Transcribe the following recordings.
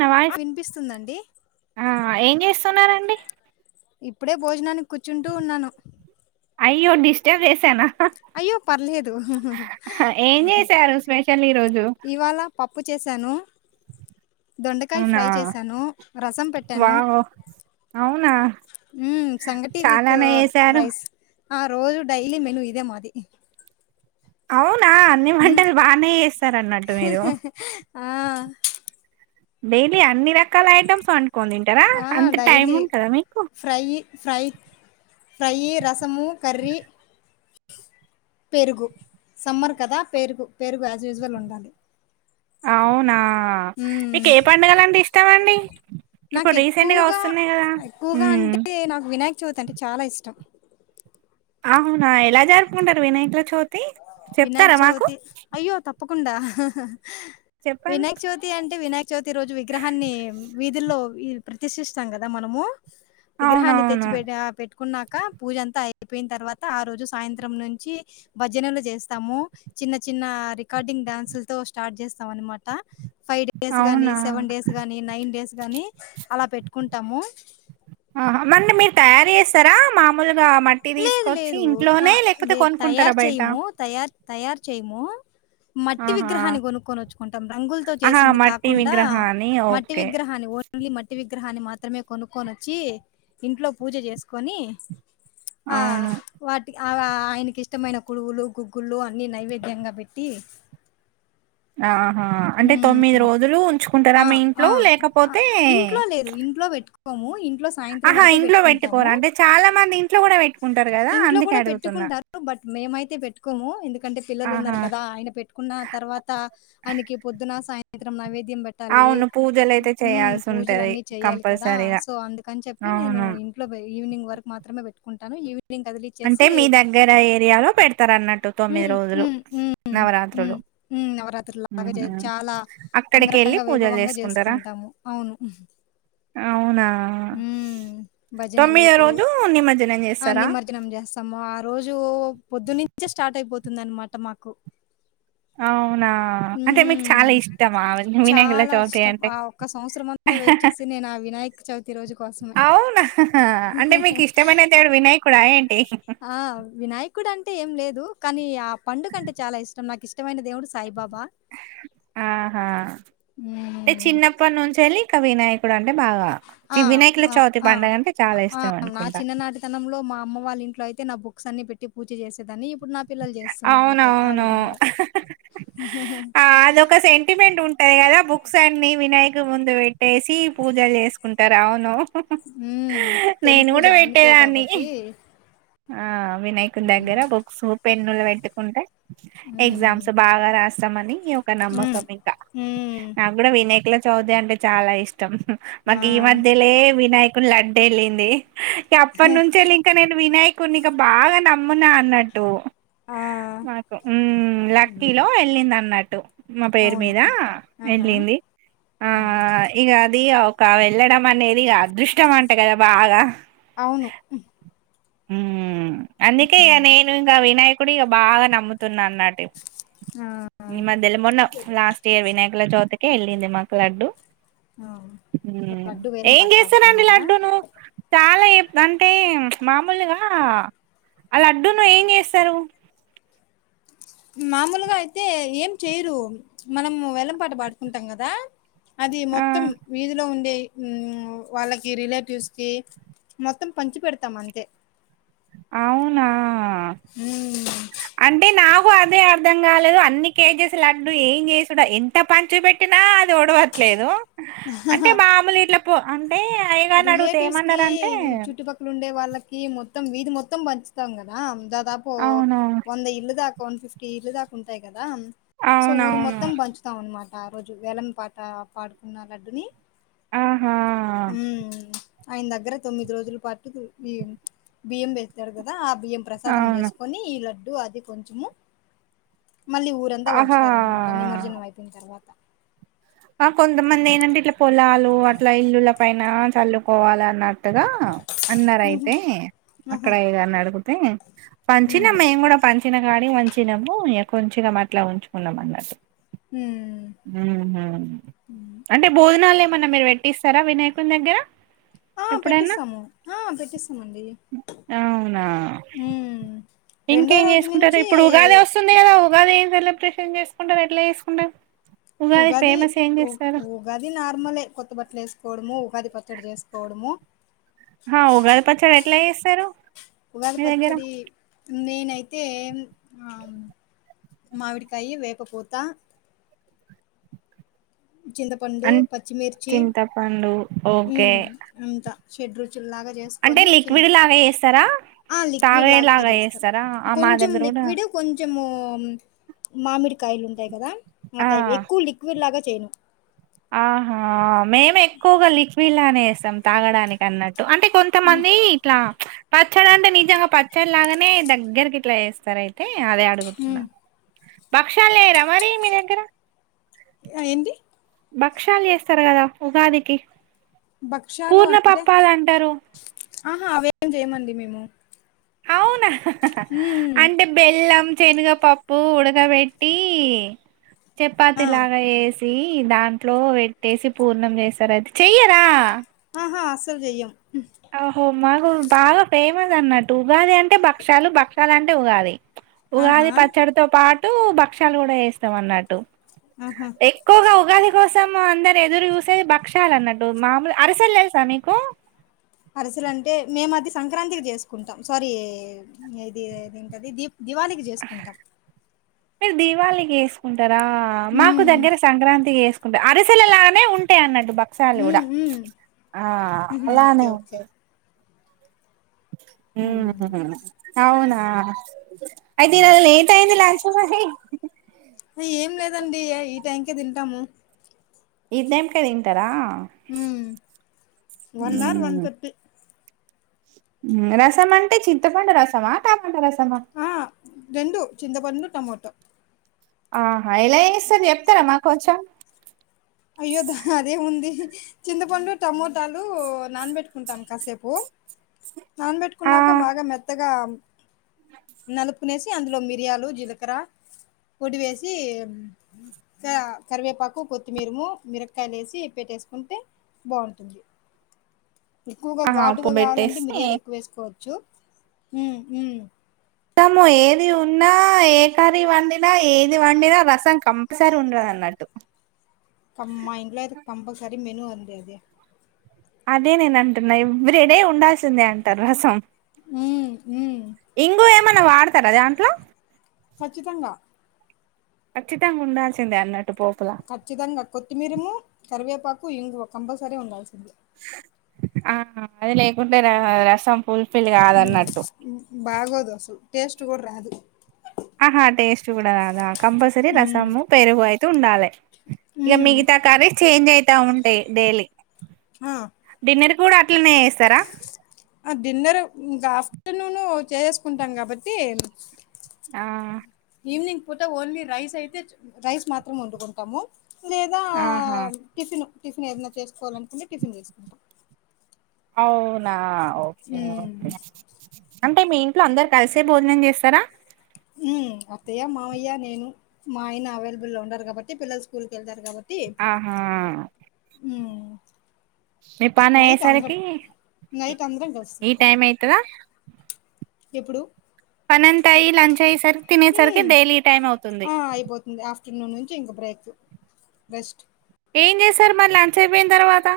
నా ఆ వాయిస్ వినిపిస్తుందండి ఆ ఏం చేస్తున్నారండి ఇప్పుడే భోజనానికి కూర్చుంటూ ఉన్నాను జ వేసానా అయ్యో పర్లేదు ఏం చేశారు స్పెషల్ ఈరోజు ఇవాళ పప్పు చేశాను దొండకాయ అవునా ఫ్రై చేశాను రసం పెట్టాను వావ్ అవునా హ్మ్ సంగటి విత్ చాలానే చేసారు రైస్ ఆ రోజు డైలీ మెను ఇదే మాది అవును నా అన్ని మ్మ్ వంటలు బానే చేస్తారు అన్నట్టు మీరు ఆ డైలీ అన్ని రకాల ఐటమ్స్ వండుకోని తింటారా ఆ అంత టైమ్ డైలీ ఉంటదా మీకు ఫ్రై ఫ్రై ఫ్రై రసము కర్రీ పెరుగు సమ్మర్ కదా పెరుగు పెరుగు యాజ్ యూజువల్ ఉండాలి అవునా మీకు మ్మ్ ఏ పండుగలంటే ఇష్టమండి నాకు ఎక్కువగా ఎక్కువగా ఉమ్ అంటే నాకు వినాయక్ చవితి అంటే చాలా ఇష్టం అవునా ఎలా జరుపుకుంటారు వినాయకుల చవితి చెప్తారా వినాయక్ మాకు చవితి అయ్యో తప్పకుండా చెప్పండి వినాయక్ చవితి అంటే వినాయక్ చవితి రోజు విగ్రహాన్ని వీధుల్లో ప్రతిసిస్తాం కదా మనము విగ్రహాన్ని తెచ్చి అవునవును పెట పెట్ కున్నాక పూజ అంతా అయిపోయిన తర్వాత ఆ రోజు సాయంత్రం నుంచి భజనలు చేస్ తము చిన్న చిన్న రికార్డింగ్ డ్యాన్సులతో స్టార్ట్ చేస్తాం అన్నమాట ఫైవ్ డేస్ గాని అవునా సెవెన్ డేస్ గాని నైన్ డేస్ గాని అలా పెట్టుకుంటాము ఆ మన్ను మీరు తయారు చేస్తారా మామూలుగా మ ట్టి లేదు తీసుకొచ్చి లేదు. ఆ! ఇంట్లోనే లేకపోతే లేదు కొనుకుంటారా తయారు బయట చేయము. తయారు తయారు చేయమూ మట్టి ఆహా! విగ్రహాన్ని కొనుక్కొని వచ్చుకుంటాం రంగుల్తో ఆహా! చేసింది మట్టి కాకుండా విగ్రహాన్ని మట్టి ఓకే. విగ్రహాన్ని ఓన్లీ మట్టి విగ్ గ్రహాన్ని మాత్రమే కొనుక్కొని వచ్చి ఇంట్లో పూజ చేసుకొని అవును అవ ఆయనకి ఇష్టమైన కుడువులు గుగ్గులు అన్నీ నైవేద్యంగా పెట్టి ఆహా అంటే హ్మ్. తొమ్మిది రోజులు ఉంచుకుంటారా ఆ! మీ ఆ! ఇంట్లో లేకపోతే కోము ఇం ఆహా ఇంట్లో పెట్టుకోరాంటే చాలా మంది ఇంట్లో కూడా పెట్టుకుంటారు గ ఇంట్లో కూడా పెట్టుకుంటారు బట్ మేమైతే పెట్టుకోము ఎందుకంటే పిల్లలు ఆహా! ఉన్నారు కదా ఆయన పెట్టుకున్న తర్వాత ఆయనకి పొద్దున సాయంత్రం నైవేద్యం పెట్టాలి అవును. పూజలైతే హ్మ్ పూజలు చేయాల్సుంటది అన్నీ చెయ్యాలి కదా కంపల్సరీగా. సో అందుకని చెప్పి నేను అవును. ఇంట్లో ఈవినింగ్ వరకు మాత్రమే పెట్టు ఉంటాను ఈవె నింగ్ అంటే కదిలిచ్చేసి మీ దగ్గర ఏరియాలో పెడతారన్నట్టు మ్ రోజులు మ్ నవరాత్రులు. మ్ నవరాత్రు లాగా ఊహూ చే చాలా అక్కడికి వెళ్ళి అంగరంగ పూజలు వైభవంగా చేసుకుంటారా చేస్కుంటాము అవును అవునా మ్ భజనలు తొమ్మిదో రోజు నిమజ్జనం ఆ చేస్తారా నిమర్జనం చేస్ తం రోజు పొద్దునుంచే స్టార్ట్ అయిపోతుందన్మాట మాకు అవు అవునా అంటే మీకు హ్మ్. చాలా ఇష్టమా వినయకుల చాలా చవితి అంటే నేన్ ఆ వినాయక్ అవునా అంటే మీక్ ఇష్టమైన దేవుడు వినాయకుడా ఏంటి ఆ వినాయకుడు అంటే ఏం లేదు కానీ ఆ పండుగంటే చాలా ఇష్టం నాక్ ఇష్టమైన దేవుడు సాయిబాబా ఆహా హ్మ్. చిన్నప్పట్ నుంచెల్లి కవినాయకుడు అంటే చాలా ఇష్టం నా అనుకుంటా చిన్ననాటితనంలో మా అమ్మ వాళ్ళ ఇంట్లో అయితే అయితే నా బుక్స్ అన్ని పెట్టి పూజ చేసేదాన్ని ఇప్పుడు నా పిల్లల్ చేస్తున్నార్ ఆ టై ఆ అవునవును విధంగా ఆ అదొక సెంటిమెంట్ ఉంటది కదా బుక్స్ అన్ని వినాయక ముందు పెట్టేసి సి పూజల్ చేస్కుంటర్ అవును హ్మ్. తొలి నేన్ పూజ కూడా ఆయనకే పెట్టేదాన్ని కాబట్టి. ఆ వినాయకున్ హ్మ్. దగ్గర బుక్సు పెన్నులు పెట్టుకుంటే హ్మ్. ఎగ్జామ్స్ బాగా రాస్తాంమని ఒక హ్మ్ నమ్మకం ఇంకా హ్మ్ నాక్ గుడా వినాయకుల చవితి అంటే చాలా ఇష్ ష్టం ఆ మాక్ ఈ మధ్యలే వినాయకుని లడ్డేళ్ళింది. ఇగ అప్పట్నుంచెల్లె ఇంక నేను వినాయకుడ్ని ఇక బాగా నమ్మునా అన్నట్టు ఆ మ్ ఉంది లక్కీలో ఎళ్ళిందన్నట్టు మా పేరు అవును మీద ఆహా ఎళ్ళింది ఆ ఇగ అది వెళ్ళడం అనేది అదృష్టం అంట కదా బాగా అవును మ్ అందుకే ఇగ నేను ఇంక వినాయకుడు ఇగ బాగా నమ్ముతున్న అన్నట్ ఆ ఈ మధ్యల మొన్న లాస్ట్ ఇయర్ వినాయకుల చవితికే ఎళ్ళింది మాకు లడ్డు ఆ లడ్డు వేలం ఏం పాట చేస్తారండి పాడుకున్నారా లడ్డూను చాలా అంటే మామూలుగా ఆ లడ్డును ఏం చేస్తారు మామూలుగా అయితే ఏం చెయరు మనము వేలం పాట పాడుకుంటాం కదా అది ఆ మొత్తం వీధిలో ఉండే మ్ వాళ్ళకి రిలేటివ్స్కి మొత్తం పంచి పెడ్తాం అంతే అవునా హ్మ్. అంటే నా కు అదే అర్థం కాలేదు అన్ని కేజెస్ లడ్డు ఏం చేసుడ ఎంత పంచు పెట్టినా అది ఓడవట్లే లేదు అంటే మాముల్ ఇట్ల పో అయ్యగారిని అడిగితే రిలేటివ్స్కి ఏమన్నారంటే చుట్టుపక్కల ఉండే వాళ్ళకి మొ మొత్తం వీధి మొత్తం పంచుతాం కదా దాదాపు అవును వంద ఇల్లు దాకా ఒక వన్ ఫిఫ్టీ ఇల్లు దాకా ఉంటాయి కదా సో ఊర్ అవునవును మొత్తం పంచుతాం అన్నమా ట ఆ రోజు వేలం పాట పాడుకున్న లడ్డుని ఆహా హ్మ్ ఆయన దగ్గర తొమ్మిది రోజుల పాటు ఈ బియ్యం వేస్తారు కదా ఆ బియ్యం ప్రసాదం అవును చేస్కొని ఈ లడ్డు అది కొంచము మళ్ళీ ఊరంతా ఆహా పంచుతారన్మాట నిమజ్జనం అయిన తర్వా ఆ కొంతమంది ఏంటంటే ఇట్ల పొలాలు అట్లా ఇల్లుల పైన చల్లుకోవాలన్న నట్టుగా అన్నార్ ఉహు, అయితే అక్కడ ఆహా అయ్యగార్ నడుగుతే పంచినా ఉమ్, మేం గుడా పంచిన కాడికి పంచినము ఇగ కొంచిగమట్లా ఉంచుకున్నాం అన్నట్టు ఉమ్. మ్ హ్ అంటే బో భోజనాల్ ఏమన్నా మీర్ పెట్టిస్తరా వినాయకుని దగ్గర ఆహ్. ఎప్పుడైనా పెట్టిస్తాము ఆహ్ పెట్టిస్తామండి అవునా ఉమ్. ఇంకేం చేసుకుంటారు. ఇప్పుడు ఉగాది వస్తుంది కదా ఉగాది ఏం పర్లేం. క్లిం చేసుకుంటాం ఎట్లే చేసుకుంటాం. ఉగాది ఉ ఉగాది నార్మలే కొత్త మం పట్లు వేసుకోవడమో ఉగాది పచ్చడి చేసుకోవడమో. ఆహ్ ఉగాది పచ్చడి ఎట్లా చేస్తారు. ఉగాది మీ దగ్గర పచ్చడి నేనయితే అయితే ఆమ్. మామిడికాయ్ వేపపూత చింతపండు, అం పచ్చిమిర్చి చింతపండు ఓకే ఉమ్ అంతా. షెడ్ రుచుల్లాగా అంటే లిక్విడ్ లాగా చేస్తారా. ఆహ్ లిక్విడ్ లాగే తాగేలాగా చేస్తాము. చేస్తారా ఆ మా కొంచెం దగ్గర కూడా లిక్విడ్ కొంచము ఉమ్ మామిడికాయలు ఉంటాయి కదా ఆ టైప్ ఎక్కువ లిక్విడ్ లాగా చేయను. ఆహా మేము ఎక్కువగా లిక్విడ్ లానే చేస్తాం తాగడానికి అన్నట్టు. అంటే హ్మ్ కొంతమంది ఇట్లా. పచ్చడి అంటే నిజంగా పచ్చడి లాగానే దగ్గరకి ఇట్లా చేస్తారు అయితే. హ్మ్ భక్షాలు చేయార మరి మీ దగ్గర. ఆహ్ ఏంటి. భక్ష్యాలు చేస్తారు కదా ఉగాదికి. భక్ష్యాలు పూర్ణ అంటే పప్పాలు అంటారు ఆహా అవేం చేయమండి మేము. అవునా ఉమ్ అంటే బెల్లం. శనుగపప్పు ఉడకబెట్టి ఆ చపాతి లాగా చేసి. దాంట్లో పెట్టేసి పూర్ణం చేస్తారు అది చెయ్యరా. ఆహా అసలు చేయం. అహో మాకు బాగా ఫేమస్ అన్నట్టు ఉగాది అంటే భక్షాలు. భక్షాల అంటే ఉగాది. ఆహా ఉగాది పచ్చడితో పాటు భక్ష్యాలు కూడా చేస్తాం అన్నట్టు. ఆహా ఎక్కువగా ఉ. ఉగాది కోసం అందరు ఎదురు చూసేది భక్షాలు అన్నట్టు మామూలు అరిసెలు తెలుసా మీకు. అరిసలు అంటే మేం మాది సంక్రాంతికి చేసుకుంటాం సారీ ఇది ఎది అది ఏంటది దీప్. దివాళికి చేసుకుంటాం‌. మీరు దీపాళికి చేసుకుంటారా. మాకు ఉమ్ దగ్గర సంక్రాంతికి చేసుకు అరిసెలులానే ఉంటాయి అన్నట్టు. బక్షాలు కూడా ఉమ్ ఉమ్ ఆహ్ ఉహు అలానే ఓకే ఓకే ఉంటాయి. ఉమ్ అవునా. అయితే ఈ రోజు లేట్ అయింది లంచ్ కూడా. ఏం లేదండి ఈ టైంకే తింటాము. ఈ టైం కే తింటారా. Um one or one thirty. రసం అంటే చింతపండు రసమా కా ఆహ్ రెండు చింతపండు టమాట. ఆహా ఎలా చేస్తారో చెప్తారా మాకు కొంచం. అయ్యోదా అదే ముంది. చింతపండు టమోటాలు నానబెట్టుకుంటాం కాసేపు. ఆ నానబెట్టుకున్నాక బాగా మెత్తగా. నలుపుకోనేసి అందులో మిరియాలు జీలకర్ర. పొడి వేసి క కరివేపాకు కొత్. మీరుమో మిరకాయలు వేసి పెట్టేసుకుంటే బాగుంటుంది. ఎక్కువగా ఆహా ఉప్పు ఘాటుగా కావాలంటే పెట్టేసి మిరియాలు ఎక్కువ వేసుకోవచ్చు ఉమ్ ఉమ్. రసము ఏది ఉన్నా ఏ కర్రీ వండినా ఏది వండినా రసం కంపల్సరీ ఉండాలి. అన్నట్టు. కమ్ మా ఇంగ్ కంపల్సరి మెను వంది అద అదే నేను అంటున్నా ఎవరుెడే ఉండాల్సిందే అంటారు రసం ఉమ్ ఉమ్ ఇంగ ఏమన్నా వాడతారా దాంట్లో ఖచ్చితంగా కచ్చిత అంగా ఉండా చెింద అన్నట్టు పోపులా ఖచ్చితంగా కొత్తిమీరము కరివేపాకు ఇం కంపల్సరీ ఉండాల్సిందే ఆ అదిలేకుంట రసం ఫుల్ఫిల్ కాదన్నట్టు బాగోదు అసలు టేస్ట్ కూడా రాదు ఆహా టేస్ట్ కూడా రాదా కంపల్సరీ ఉమ్ రసము పెరుగు అయితే ఉండాలి ఇక ఉమ్ మిగతా కర్రీస్ చేంజ్ అయి. ా ఉంటాయి డైలీ ఆ ఇప్పుడు అట్లనే వస్తారా ఆ డిన్నర్ ఇంకా ఆఫ్టర్నూను చేసేసుకుంటాం కాబట్టి ఆ ఈవినింగ్ పూతే ఓన్లీ రైస్ అయితే రైస్ మాత్రం వండుకుంటాము లేదా ఆహా టిఫిన్ టిఫిన్ ఏదైన్నా చేసుకోవాలినుకుంటే టిఫిన్ తీసుకుంటాం అవునా అ ఓకే ఓకే అంటే మీ ఇంట్లో అందరు కలిసే భోజనం చేస్తారా అత్తయ్య మామయ్య నేను మా ఆయన అవైలబుల్ లో ఉండారు కాబట్టి పిల్లలు స్కూల్కి వెళ్తారు కాబట్టి ఆహా ఉమ్ మీ పానా నైట్ అందరం అయ్యేసరికి నైట్ అందరం ఈ కలుస్తుంటాం టైం అవుతుందా ఎప్పుడు పనంత అయి లంచ్ అయ్యేసరికి తినేసరికి హ్మ్, డైలీ టైం అవుతుంది చటిన్నూ నుంచి ఇంక బ్రేక్ బెస్ట్ ఏం చేసారు మరి లంచ్ అయిపోయిన తర్వాత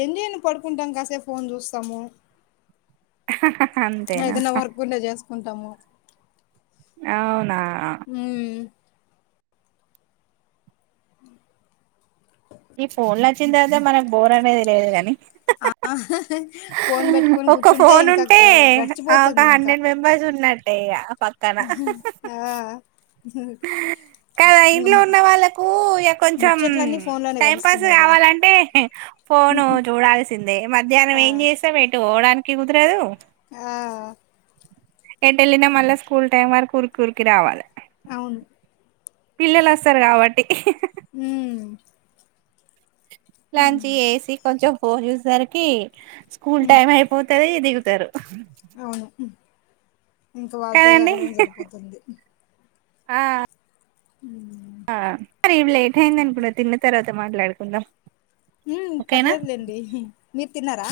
ఏం చేయను పడుకుంటాం కాసే ఫోన్ చూస్తాము అంతేనా ఏదైనా వర్క్ంటే చేసుకుంటాము అవునా అ ఈ ఫోన్లు వచ్చిన తర్వాత మనకు బోర్ అనేది లేదు కాని ఆ ఫోన్ పెట్టుకొని ఒక కూర్చుంటే ఫోన్ ఇంకా ఉంటే గ ఒక గడిచిపోతుంది ఇంకా హండ్రెడ్ మెంబర్స్ ఉన్నాడు అంటేగా ఆ కాదా ఇంగ ఇంట్లో ఉన్న వాళ్ళలకు ఇ కొంచం ముచ్చట్లన్నీ ఫోన్ లోనే టైం పాస్ గడుస్తున్నాయి కదా కావాలంటే ఫోను చూడాల్సిందే మధ్యాహ్నం ఆ ఏం చేస్తా పెటు పోవడానికి క కుగుతురాదు ఆ ఎట్ వెళ్ళినా మళ్ళీ స్కూల్ టైమ్ వరకు ఉరికి ఉరికి రావాలి అవును పిల్లలు వస్తారు కాబట్టి హ లలాంచ్ ఏసి కొంచెం ఫోర్ యూస్సరికి స్కూల్ టైమ్ అయిపోతుంది దిగుతారు ఇంకా వాళ్ళతో కదండి ఎగడం సరిపోతుంది ఆ మరి ఇ లేట్ అయిందం ఇప్పుడువు తిన్న తర్వాత మాట్లాడుకు ఉన్నా ఉ పర్లేదులేండి మీరు తిన్నారా